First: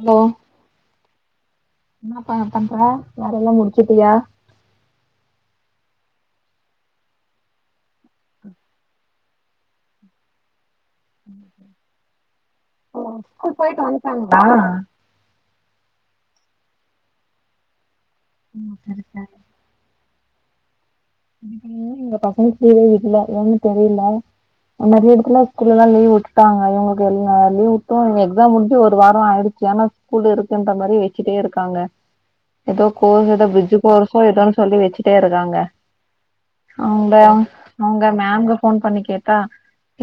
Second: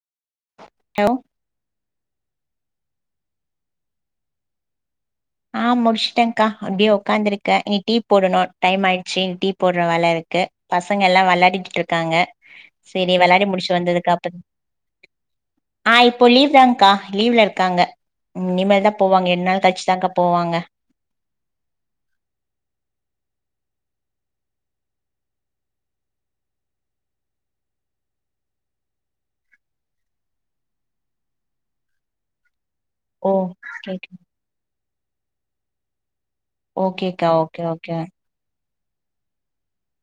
hello hello என்னாப்பா பண்ர வேல எல்லா முடிச்சிட்டியா ஆ முடிச்சுட்டேன்க்கா அப்டியே ஒக்காருக்கே இனி டீ போடணு டைம் ஆயிடுச்சு இனி டீ போட்ற வேல இருக்கு பசங்க எல்லா வெளாடிட்டு இருக்காங்க ஓ செரி வெளாடி ஸ்கூல் முடிச்சு போயிட்டு வந்ததுக்கு வன்ட்டாங்களா அப்பறொ ஆ இப்போ லீவ் தான்க்கா லீவ்ல இருக்காங்க இனிமேல் தா சரி சரி போவாங்க ரெண்டு நாள் கழிச்சுதாக்கா போவாங்க [inaudible] பசங்களுக்கு லீவே விடல ஏன்னு தெரியில நறைய எடத்துல ஸ்கூல்ல எல்லா லீவ் வுட்டுட்டாங்க இங்க எ லீவ் விட்டும் எக்ஸாம் முடிஞ்சி ஒரு வாரொ ஆயிடுச்சு ஆனா ஸ்கூலு இருக்குன்ற மாரி வெச்சிட்டே இருக்காங்க எதோ கோர்ஸ் ஓ எதோ ப்ரிஜ்ஜி கேக்கு கோர்ஸோ ஏதோன்னு சொல்லி வெச்சிட்டே இருக்காங்க அவுங்க ஓகேக்கா ஓகே ஓகே அவுங்க மேம்ங்க ஃபோன் பண்ணி கேட்டா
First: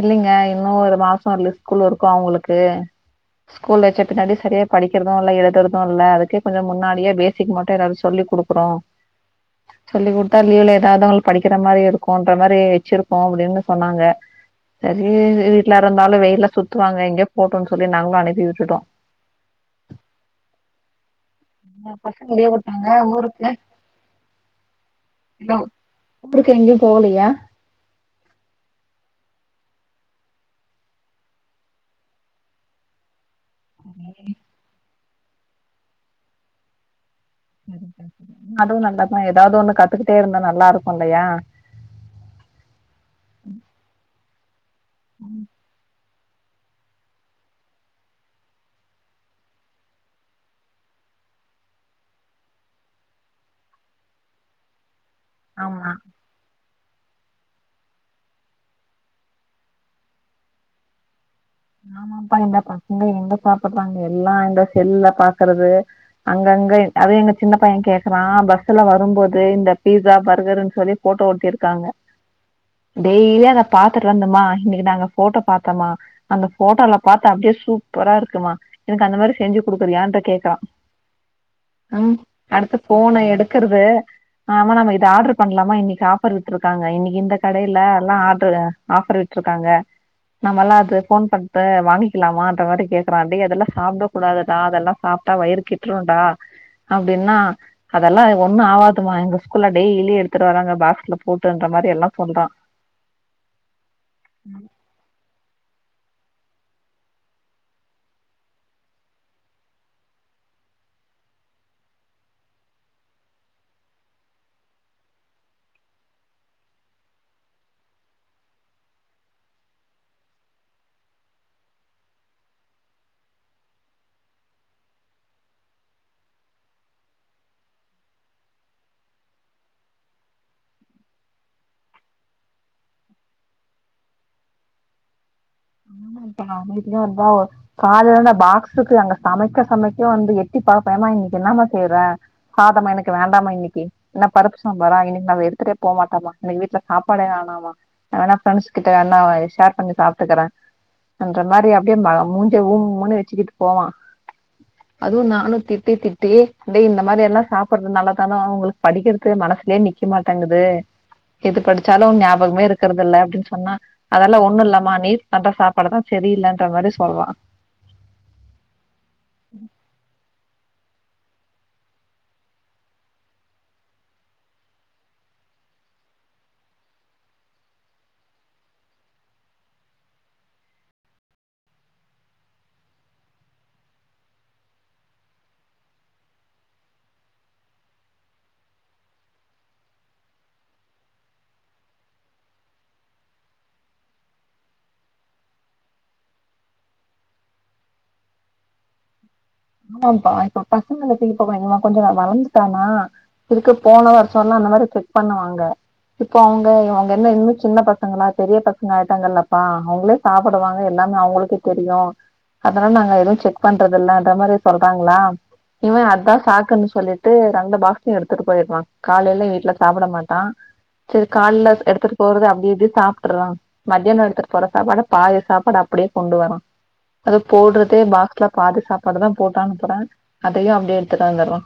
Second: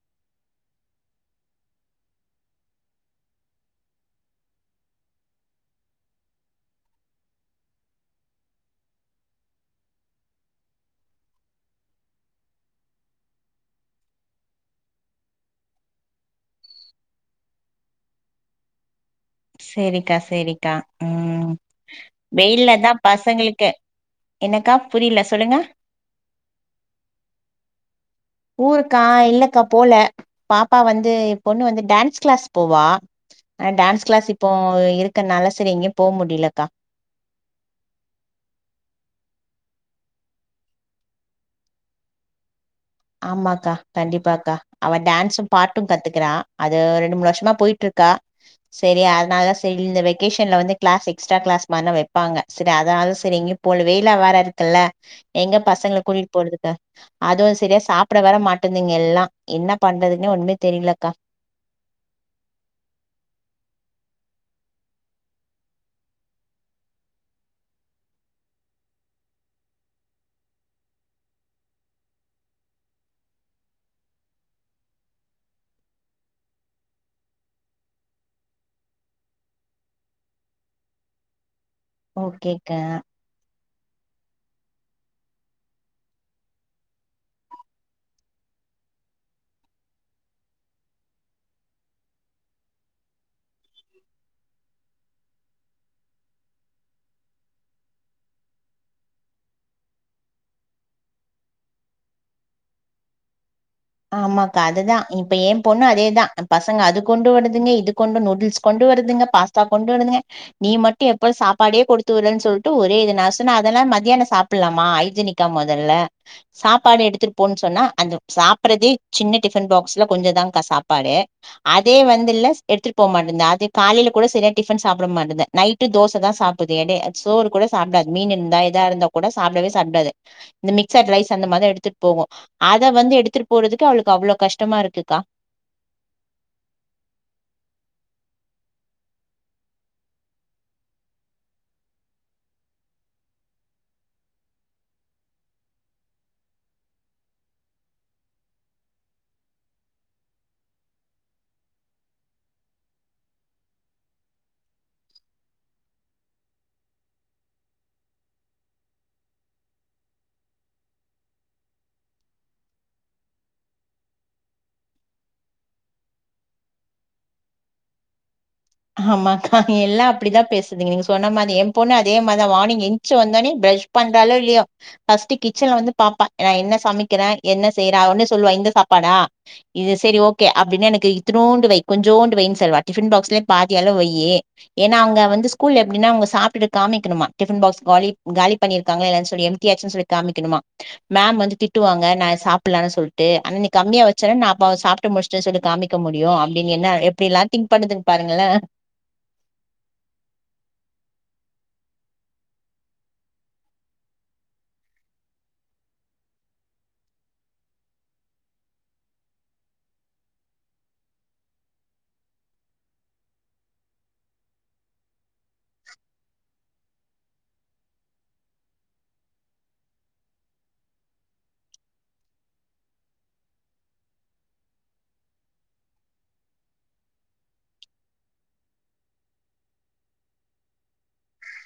இல்லிங்க இன்னு ஒரு மாசொ வரல ஸ்கூல் இருக்கூ அவுங்களுக்கு ஸ்கூல் வச்ச பின்னாடி சரியா படிக்கிறது இல்ல எழுதுறது இல்ல அதுக்கு கொஞ்ச முன்னாடியே பேஸ் சேரி மட்டு எதாது சொல்லி குடுக்குறோ சொல்லி குடுத்தா லீவுல ஏதாவ்துவங்க படிக்கிற மாரி இருக்கூன்ற மாரி வெச்சிருக்கோ அப்டின்னு சொன்னாங்க சரி வீட்ல இருந்தாலு வெயில்ல சுத்துவாங்க எங்கே போட்டோன்னு சொல்லி நாங்களு அனுப்பி விட்டுட்டோ செரிக்கா செரிக்கா ம் பசங்க லீவ் வெயில்ல விட்டாங்க தா ஊருக்கு பசங்களுக்கு என்னக்கா புரியில சொல்லுங்க ஊருக்கு எங்கயு போகலையா ஊருக்கா இல்லக்கா போல பாப்பா வந்து என் பொண்ணு வந்து டான்ஸ் கிளாஸ் போவா ஆனா டான்ஸ் கிளாஸ் இப்போ இருக்கனால சரி எங்கயும் போக முடியலக்கா சரி சரி சரி அதுவு நல்லாதா எதாவ்து ஒண்ணு கத்துக்கிட்டே இருந்தா நல்லாருக்கூ இல்லையா ஆமாக்கா கண்டிப்பாக்கா அவ டான்ஸூம் பாட்டுங்கத்துக்குறா அது ரெண்டு மூணு வருஷமா போயிட்ருக்கா செரி அதனாலதா செரி இந்த வெக்கேஷன்ல வந்து கிளாஸ் எக்ஸ்ட்ரா கிளாஸ் மாரிலா வெப்பாங்க சரி அதனால சரி எங்கயு போலு வெயிலா வேற இருக்குல்ல எங்க ஆமா பசங்கள கூட்டிட்டு போறதுப்ப அதுவு செரியா சாப்ட வேர மாட்டுதுங்க எல்லா என்ன பண்றதுன்னே ஒண்ணுமே தெரியிலக்கா ஆமாப்பா இந்த பசங்க எங்க சாப்புறாங்க எல்லா இந்த செல்ல பாக்குறது அங்கங்க எ அதா எங்க சின்ன பைய கேக்குறா பஸ்ஸுல வரும்போது இந்த பீஸா பர்கருன் சொல்லி ஃபோட்டோ ஓட்டிருக்காங்க டெய்லியு அத பாத்துட்டு வந்தம்மா இன்னிக்கு நாங்க ஃபோட்டோ பாத்தோம்மா அந்த ஃபோட்டோல பாத்த அப்டியே சூப்பரா இருக்குமா எனக்கு அந்த மாரி செஞ்சு குடுக்குறியான்ட்டு கேக்குறா ம் அடுத்து ஓகேக்கா ஃபோன எடுத் க்கிறது ஆமா நாம இத ஆர்டரு பண்ணலாமா இன்னிக் ஆஃபர் விட்டுருக்காங்க இன்னிக்கு இந்த கடையில எல்லா ஆட்ருத ஆஃபர் விட்ருக்காங்க நம்மல்லா அது ஃபோன் பண்ட்டு வாங்கிக்கலாமான்ற மாரி கேட்கறா டே அதெல்லா சாப்ட கூடாதுதா அதெல்லா சாப்ட்டா வயிறு கெ ட்ருன்டா அப்டின்னா அதெல்லா ஒண்ணு ஆவதுமா எங்க ஸ்கூல்ல டெய்லி எடுத்துட்டு வராங்க பாஸ்க்ல போட்டுன்ற மாரி எல்லா சொல்றா [inaudible] ஆமாக்கா அதுதா இப்ப எ பொண்ணு அதேதா பசங்க அது கொண்டு வருதுங்க இது கொண்டு நூடுல்ஸ் கொண்டு வருதுங்க பாஸ்தா கொண்டு வருதுங்க நீ மட்டு எப்பாரு சாப்பாடே கொடுத்து விறன் சொல்ட்டு ஒரே இது நா சொன்ன அதெல்லா மத்தியான சாப் புல்லாமா ஐஜீனிக்கா மொதல்ல சாப்பாடு எடுத்துட் போன் சொன்னா அந்த சா ப்புறதே சின்ன டிஃபன் பாக்ஸ்ல கொஞ்ச தான்க்கா சாப்பாடு அதே வந்தில்ல எடுத்துட்டு போ மாட்டன்து அது காலையில கூட செரியா டிஃபன் சாப்பிட மாட்டது நைட்டு தோசதா சாப்பிது எடே சோறு கூட சாப்டாத் மீன் இருந்தா எதா இருந்தா கூட சாப்டவே சாப்டாது இந்த மிக்சட் ரைஸ் அந்த மார்தா எடுத்துட் போகு அத வந்து எடுத்துட்டு போறதுக்கு அவளுக்கு அவ்ளோ கஷ்டமா இருக்குக்கா இப்பா நா அமைதியா இருந்தா அவ காலல நா பாக்ஸுக்கு அங்க சமைக்க சமைக்க வந்து எட்டி பாப்பனா இன்னிக்கு என்னாம செய்றே சாதமா எனக்கு வேண்டாம இன்னிக்கி என்ன பருப்பு சாம்பாரா இன்னிக் நா அது எடுத்துட்டே போமாட்டம்மா இன்னிக்கு வீட்ல சாப்பாடே வேணாமா வேணா ஃப்ரெண்ஸ் கிட்ட வேணா ஷேர் பண்ணி சாப்ட்டுக்குறே அன்ற மாரி அப்டியே மூஞ்ச உம்முனு வெச்சுக்கிட்டு போவா அதுவு நானு திட்டி திட்டி டே இந்த மாரியெல்லா சாப்பறதுனால தானோ உங்களுக் படிக்கிறது மனசுலே நி க்க மாட்டங்குது எது படிச்சாலு ஞாபகமே இருக்கிறதில்ல அப்டின் சொன்னா அதெல்லா ஒண்ணு இல்லாமா நீர் அதா சாப் பாடுதா செரியில்லன்ற மாரி சொல்வா ஆமாக்கா எல்லா அப்படிதா பேசுதுங்க நீங்க சொன்ன மாரி அது எ பொண்ணு அதே மாதா மானிங் எந்ச்சு வந்தோனே ப்ரெஷ் பண்றாலோ இல்லியோ பஸ்ட்டு கிச்சன்ல வந்து பாப்பே நா என்ன சமைக்கிறே என்ன செய்றா அவ வந்து சொல்வா இந்த சாப்பாடா இது செரி ஓகே அப்டின எனக்கு இத்துனோண்டு வை கொஞ்சோண்டு வைன் சொல்வா டிஃபின் பாக்ஸ்ல பாதி அளவு வெய்யு ஏன்னா அங்க வந்து ஸ்கூல எப்டினா அவுங்க சாப்டுட்டு காமிக்குணுமா டிஃபன் பாக்ஸ் காலி காலி பண்ணிருக்காங்க இல்லனு சொல்லி எம்டியாச்சுன் சொல்லி காமிக்கணுமா மேம் வந்து திட்டுவாங்க நா சாப்பிலனு சொல்ட்டு ஆனா நீ கம்மியா வெச்சன நா அப்ப சாப் ட்டு முஷ்ட்ட சொல்லி காமிக்க முடியு அப்டின் என்ன எப்படி எல்லா திங்க் பண்ணதுங் பாருங்களே ஆமாப்பா இப்ப பசங்களுக்கு இப்ப இவ கொஞ்ச நலல் வளந்துட்டானா இதுக்கு போன வருஷ ஆனா அந்த மாரி செக் பண்ணுவாங்க இப்போ அவுங்க அவுங்க என்ன இன்னு சின்ன பசங்களா பெரிய பசங்க ஆயிட்டாங்கல்லப்பா அவுங்ளே சாப்பிடுவாங்க எல்லாமே அவங்களுக்கே தெரியு அதனால நாங்க எதுவு செக் பண்றதில்லன்ற மாரி சொல்றாங்களா இவ அதா அதா சாக்குனு சொல்லி ட்டு ரண்டு பாக்ஸ்ல்யு ரன் எடுத்துட்டு போயிற்றா காலையில வீட்டல சாப்பிட மாட்டா சேரி கால்ல எடுத்துட்டு போறது அப்டி இப்டி சாப்டுற்றா மதியான எடுத்துட்டு போற சாப்பாட பாதி சாப்பாடு அப்டியே கொண்டு வரா அது போடுறதே பாக்ஸ்ல பாதி சாப்பாடுதா போட்டு அனுப்புறே அதையு அப்டியே எடுத்துட்டு வந்துடுறா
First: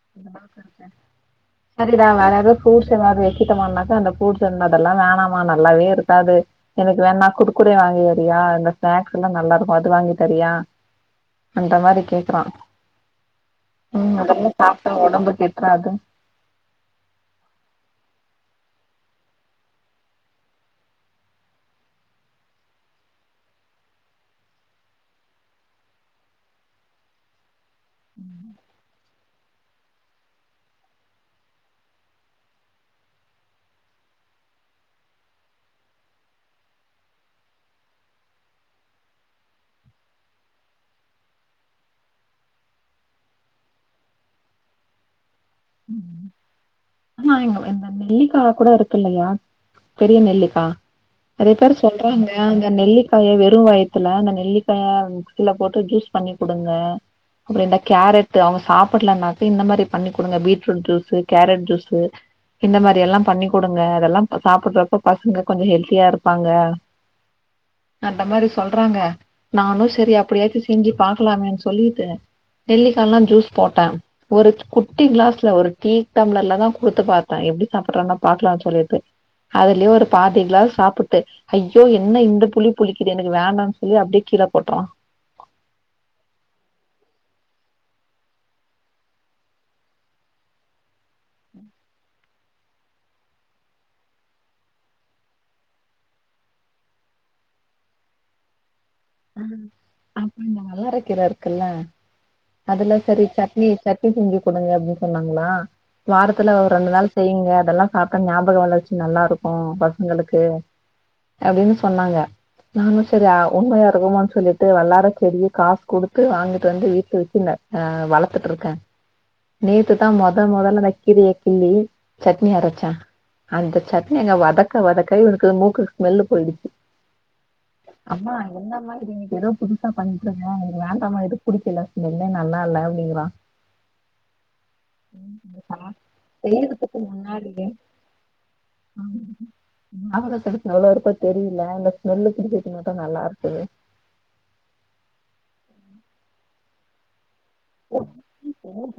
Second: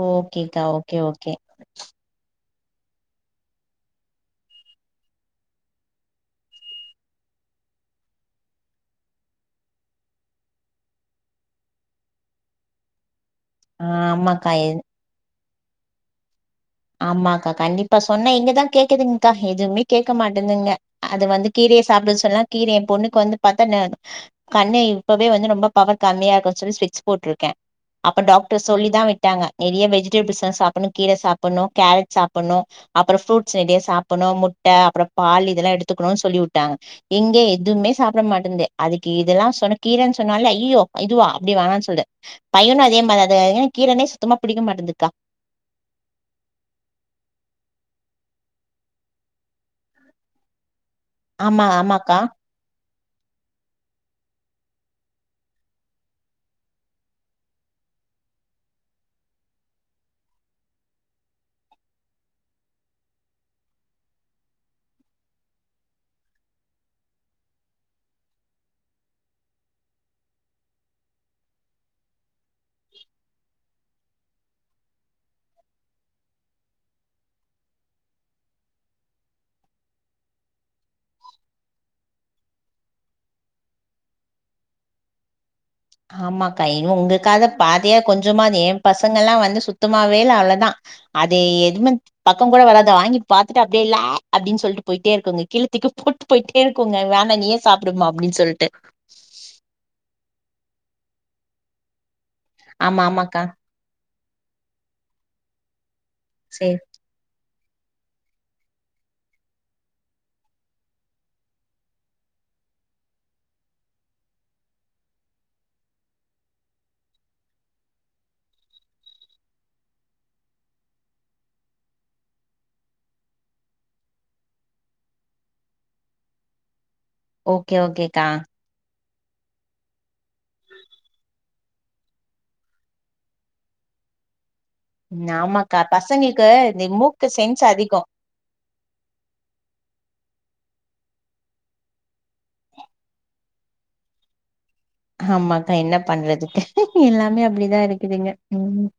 ஓகேக்கா ஓகே ஓகே சரிடா வேற எதாது ஃப்ரூட்ஸ் எதாது வைக்கட்டுமான்னாக்கா அந்த ஃப்ரூட்ஸ் வந்து அதெல்லா வேணாமா நல்லாவே இருக்காது எனக்கு வேணா குர்குரே வாங்கி தரியா இந்த ஸ்நாக்ஸ் எல்லா நல்லா இருக்கு அது வாங்கி தரியா அந்த மாரி கேக்குறா ஆ ம் அதெல்லா ஆமாக்கா எ- சாப்ட்டா ஒடம்பு கேட்ராது ஆமாக்கா கண்டிப்பா சொன்ன எங்கதா கேக்குதுங்க்கா எதுவுமே கேக்க மாட்டேதுங்க அது வந்து கீரைய சாப்டுனு சொன்னா கீரைய பொண்ணுக்கு வந்து பாத்தா நே கண்ணு இப்பவே வந்து ரொம்ப பவர் கம்மியா இருக்கு சொல்லி ஸ்பெஸ்க் போட்ருக்கே அப்ப டாக்டர் சொல்லிதா விட்டாங்க நெறைய வெஜிடபிள்ஸ்லா சாப்டணு கீர சாப் புணு கேரட் சாப்புணு அப்புறோ ஃப்ரூட்ஸ் நெறையா சாப்புட்ணு முட்ட அப்புறோ பால் இதெல்லா எடுத்துக்கணு சொல்லி வுட்டாங்க எங்க எதுவுமே சாப்பிட மாட்டேந்து அதுக்கு இதெல்லா சொன்ன கீரன்னு சொன்னால ஐயய்யோ இதுவா அப்டி வோனான்னு சொல்து பையனு அதே மாரிதாங்க கீரனே சுத்தமா பிடிக்க மாட்டேன்துக்கா ம் ஆனா எங்க இந்த நெல்லிக்கா கூட இருக்கு இல்லயா பெரிய நெல்லிக்கா நெறைய ஆமா பேர் ஆமாக்கா சொல்றாங்க அங்க நெல்லி காய வெறு வயித்துல அந்த நெல்லிக்காய மிக்சில போட்டு ஜூஸ் பண்ணி குடுங்க அப்புறோ இந்த கேரட் அவங்க சாப்புட்லானாக்க இந்த மாரி பண்ணி குடுங்க beat fruit juice carrot juice இந்த மாறியெல்லா பண்ணி கொடுங்க அதெல்லா சாப்புடுறப்ப பசங்க கொஞ்ச ஹெல்த்தியா இருப்பாங்க அந்த மாரி சொல்றாங்க நானு சேரி அப்டியாச்சு செஞ்சு பாக்கலாமேன்னு சொல்லிட்டு நெல்லிக்கால்லா ஜூஸ் போட்டே ஒரு குட்டி கிளாஸ் ல ஒரு டீ டம்ளர்லதா கொடுத்து பாத்தே எப்டி சாப்புடுறாங்க பாக்கலானு சொல்லிட்டு அதுலயே ஒரு பாதி கிளாஸ் சாப்புட்டு ஐயோ என்ன இந்த புளி புளிக்குது எனக்கு வேண்டானு சொல்லி அப்டியே கீழே போட்டுறா ஆமாக்கா இனி உங்களுக்காது பாதியா கொஞ்சமாது எ பசங்க எல்லா வந்து சுத்தமாவே இல்ல அவ்ளதா அதே எதுவு பக்க கூட வராது வாங்கி பாத்துட்டு அப்டியே இல்ல ஆ அப்டின்னு சொல்ட்டு போயிட்டே இருக்குங்க கீழ தூக்கி போட் டு போயிட்டே இருக்குங்க வேணா நீயே சாப்டுமா அப்டின் சொல்ட்டு ஆ அப்புற இந்த வல்லரைக் கீர இருக்குல்ல அதுல ஆமா சரி ஆமாக்கா சட்னி சட்னி செஞ்சு கொடுங்க அப்டி சொன்னாங்களா வாரத்துல ஒரு சேரி ரெண்டு நாள் செய்ங்க அதெல்லா சாப்ட்ட ஞாபக வளர்ச்சி நல்லா இருக்கு பசங்களுக்கு அப்டின்னு சொன்னாங்க நானு செரி ஆ உண்மையா இருக்குமான்னு சொல்லிட்டு வல்லார செடிய காசு குடுத்து வாங்கிட்டு வந்து வீட்ல வெ க்குல ஆ வளத்துட் இருக்கே நேத்துதா மொத மொதல்ல அந்த கீரைய கிள்ளி சட்னி அரச்சே அந்த சட்னி நா வதக்க வதக்க எனக்கு மூக்கு ஸ்மெல்லு போயிடுச்சு ஓகே ஓகேக்கா என்ன மா இது நீங்க ஏதோ புதுசா பண்ணிட்டு இருக்க இது வேண்டாமா இது புடிக்கல ஸ்மெல்லே நல்லா இல்ல அப்டிங்குறா ஆமாக்கா பசங்களுக்கு இந்த செய்யறதுக்கு மூக்கு சென்ஸ் அதிகொ ஆமா ம் அவளுக்கடுத்து எவளோ இருக்கோ தெரியல இந்த ஸ்மெல்லு குடிக்கிறதுக்கு மட்டு நல்லா இருக்குது ஆமாக்கா என்ன பண்றதுக்கா எல்லாமே அப்டிதா இருக்குது இங்க ம் [inaudible]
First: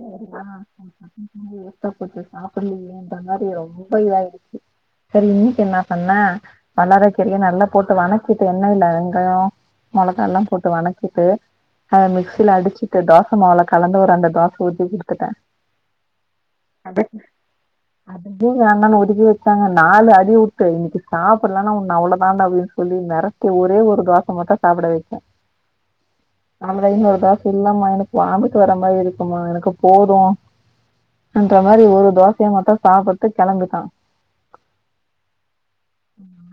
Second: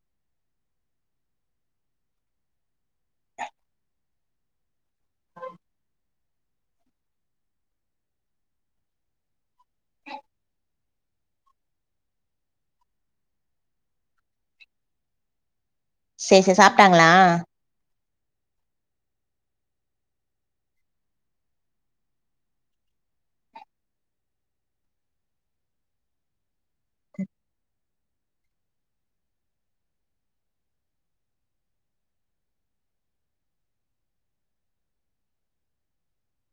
சாப்பிட்ரியா இல்லயான்ற மாரி ரொம்ப இதாயிருச்சு செரி இன்னைக்கு என்ன பண்ண வல்லார கீரைய நல்லா போட்டு வணக்கிட்டு எண்ணெய்ல வெங்காய மெளகாலா போட்டு வணக்கிட்டு அத மிக்சில அடிச்சுட்டு தோச மாவுல கலந்து ஒரு ரெண்டு தோச ஊத்தி குடுத்துட்டே சேரி சேரி சாப்ட்டாங்ளா அதும் கீர வேண்டானு ஒதுக்கி வச்சாங்க நாலு அடி வுட்டு இன்னைக்கு சாப்பிட்லனா உன்ன அவ்வளோதான்டா அப்டின்னு சொல்லி மெரட் டி ஒரே ஒரு தோச மட்டு சாப்புட வெச்சே அவனே இன்னொரு தோச இல்லாம எனக் வாமிட் வர மாரி இருக்குமா எனக்கு போது அந்த மாரி ஒரு தோசைய மட்டு சாப்புட்டு கெளம்பிட்டா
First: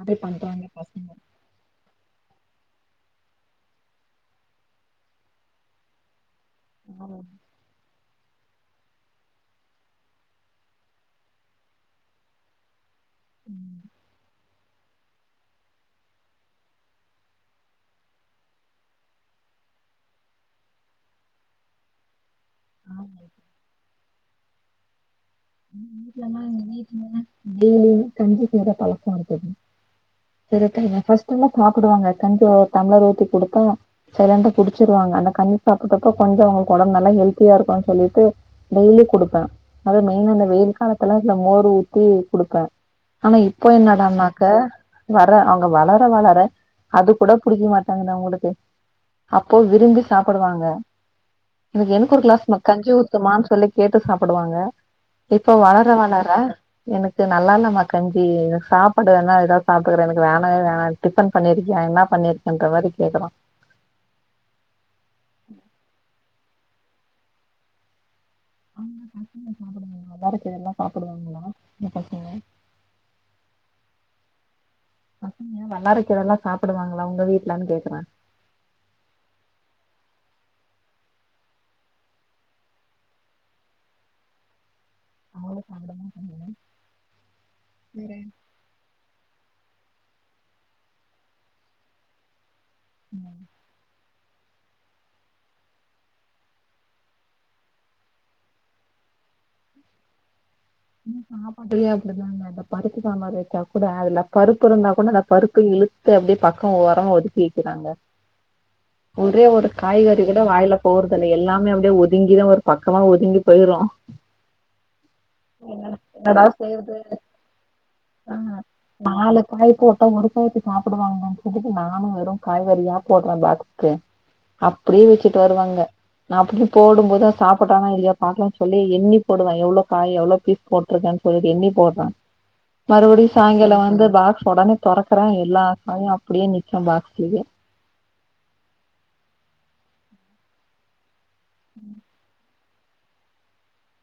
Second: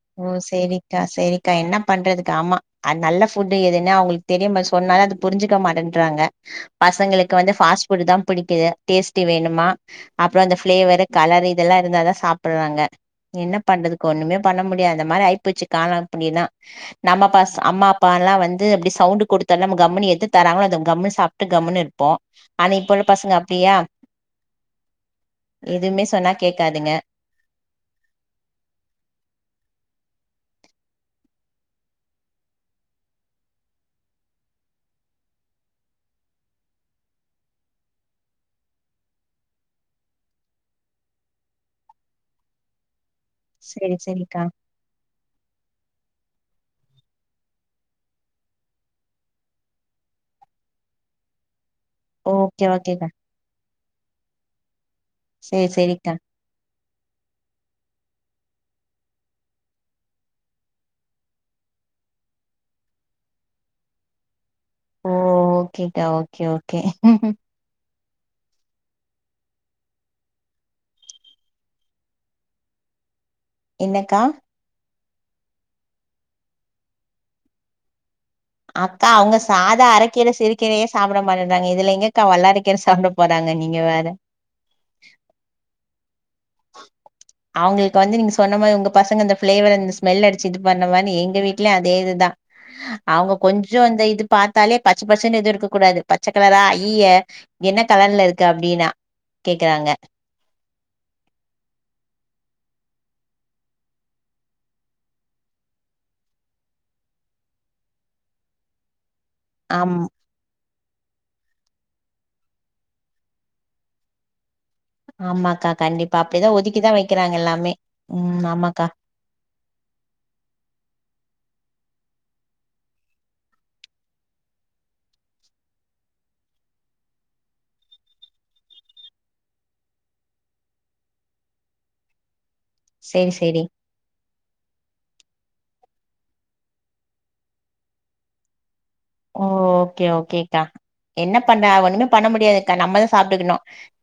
அப்டி ஓ பண்றாங்க சேரிக்கா பசங்க சேரிக்கா என்ன பண்றதுக்கா‌ ஆமா ஆ நல்ல ஃபுட்டு் எதுன்னு அவ்ங்களுக்கு தெரிய மாட் சொன்னாலு அத புரிஞ்சுக்க மாட்டேன்றறாங்க பசங்களுக்கு வந்து ஃபாஸ்ட் ஃபுட்டு தா புடிக்குது டேஸ்ட்டி வேணுமா அப்றோ அந்த ஃப்ளேவரு கலரு இதெல்லா இருந்தாதா சாப்பிட்றாங்க என்ன பண்றதுக்கு ஒர்னுமே பண்ண முட்ல் ஏ அந்த மாரி ஆய்ப்போச்சு காலம் இப்டினா நம்ம பஸ் அம்மா அப்பாலா வந்து அப்டி சவுண்ட் குடுத்தோன நம்ம கம்முனு எடுத்து தராங்களோ அத கம்முனு சாப் ட்டு கம்முனு இருப்போ ஆனா இப்ப உள்ள பசங்க அப்டியா எதுமே சொன்னா கேக்காதுங்க ம் டெய்லி கஞ்சி போட்ற பழக்கோ இருக்குதா இருக்குங்க ஃபஸ்டெல்லா சாப்டுவாங்க கஞ்சி ஒரு டம்ளர் ஊத்தி குடுத்தா செரின்ட்டு குடிச்சிருவாங்க அந்த கஞ்சி சாப்பிட்டப்ப கொஞ்ச அவங்களுக்கு ஒடம்பு நல்லா ஹெல்தியா இருக்குன் சொல்லிட்டு டெய்லி குடுப்பே அதுமே இன்று இந்த வெயில் காலத்துல இதுல மோர் ஊத்தி குடுப்பே ஆனா இப்போ சேரி என்னடான்னாக்க சேரிக்கா வர அவ்ங்க வளர வளர அது கூட புடிக்க மாட்டேங்குது அவ்ங்களுக்கு அப்போ விரும்பி சாப்புடுவாங்க எனக்கு எனக்கு ஒரு கிளாஸ்மா ஓகே கஞ்சி ஓகேக்கா ஊத்துமான் சொல்லி கேட்டு சாப்புடுவாங்க இப்ப சேரி வளர சேரிக்கா வளர எனக்கு நல்லா இல்லமா கஞ்சி எனக்கு சாப்பாடு வேணா எதாவ்து சாப்ட்டுக்குறே எனக்கு வேணவே வேணா டிஃபன் பண்ணிருக்கியா என்னா பண்ணிருக்கன்ற மாரி கேக்குறா சேரிடா ஓகே ஓகே ஒங்க பசங்க சாப்டுவாங்களா வல்லார கீரயெல்லா சாப்டுவாங்களா உங்க பசங்க என்னக்கா பசங்க வல்லாரக் கீரலா சாப்டுவாங்களா உங்க வீட்லன் கேக்குறே அக்கா அவ்ங்க சாதா அரக்கீர சிறுகீரையே சாப்ட மாட்டேன்றாங்க இதுல எங்கக்கா வல்லாரக்கீர சாப்டப் போறாங்க நீங்க வேற அதனால [inaudible] அவ்ங்களுக்கு வந்து நீங்க சொன்ன மாரி உங்க பசங்க இந்த பிளேவர் அந்த ஸ்மெல் அடிச்சு இது பண்ணுவானு எங்க வீட்லயு அதே இதுதா அவ்ங்க கொஞ்ச அந்த இது பாத்தாலே பச்ச பசேன்னு எதுவு இருக்க கூடாது பச்ச கலரா ஐயய்ய என்ன கலர்ல இருக்கு அப்டினா கேக்குறாங்க [unintelligible] சாப்பாட்லியு அப்டிதா மேம் அந்த பருப்பு சாம்பார் வச்சா கூட அதுல பருப்பு இருந்தா கூட அந்த பருப்பு இழுத்து அப்டியே பக்கோ ஓரமா ஒதுக்கி வக்கிறாங்க ஒரே ஒரு ஆம் காய்க கூட வாயில போறதில்ல எல்லாமே அப்டியே ஒதுங்கிதா ஒரு பக்கமா ஒதுங்கி போய்ரு ஆமாக்கா கண்டிப்பா என்னடா அப்டிதா ஒதுக்கி தா செய்யறது வைக்கிறாங்க எல்லாமே ம் ஆமாக்கா நாலு காய் போட்டா ஒரு காயாச்சு சாப்டுவாங்கன்னு சொல்லிட்டு நானு வெறு காய்கறியா போட்ற பா அப்டியே வச்சுட்டு வருவாங்க நா அப்டி போடும்போது சாப்பட்டானா இல்லயா பாக்கலா சொல்லி எண்ணி போடுவ எவ்ளோ காய் எவ்ளோ தூக் போட்ருக்கேன்னு சொல்லிட்டு எண்ணி போட்ற மறுபடி சேரி சேரி சாயங்காலோ வந்து பாக்ஸ் ஒடனே தொறக்கற எல்லா காயு அப்டே நிக்கு பாக்ஸ்லயே ஓ ஓகே ஓகேக்கா என்ன பண்ண ஒண்ணுமே பண்ண முடியாதுக்கா நம்மதா சாப்ட்டுக்கணு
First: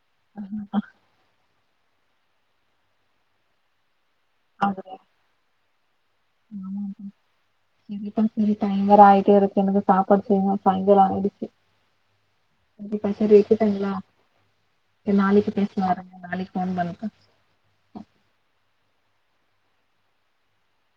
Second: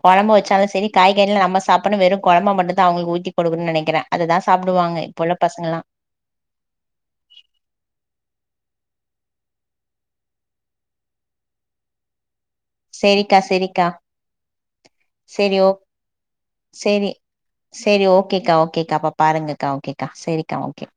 கொழம்ப வச்சாலு சரி காய்கறில நம்ம சாப்பட்ணு வெறு கொழம்ப மட்டுதா அவுங்ளுக்கு ஊத்தி கொடுக்குணுனு நெனக்கிற அதுதா அது சாப்டுவாங்க இப்ப உள்ள பசங்கலா [inaudible] சரி பா சரி டைம் வேற ஆயிட்டேருக்கு எனக்கு சாப்பாடு செய்யணு சாய்ங்காலோ ஆயிடுச்சு கண்டிப்பா சரி சேரிக்கா சேரிக்கா வைக்கட்டுங்களா நாளைக்கு சேரி பேசலா வர நாளைக்கு ஃபோன் பண்ற சரி ஓகேக்கா ஓகேக்கா அப்ப பாருங்கக்கா ஓகேக்கா சரிக்கா ஓகே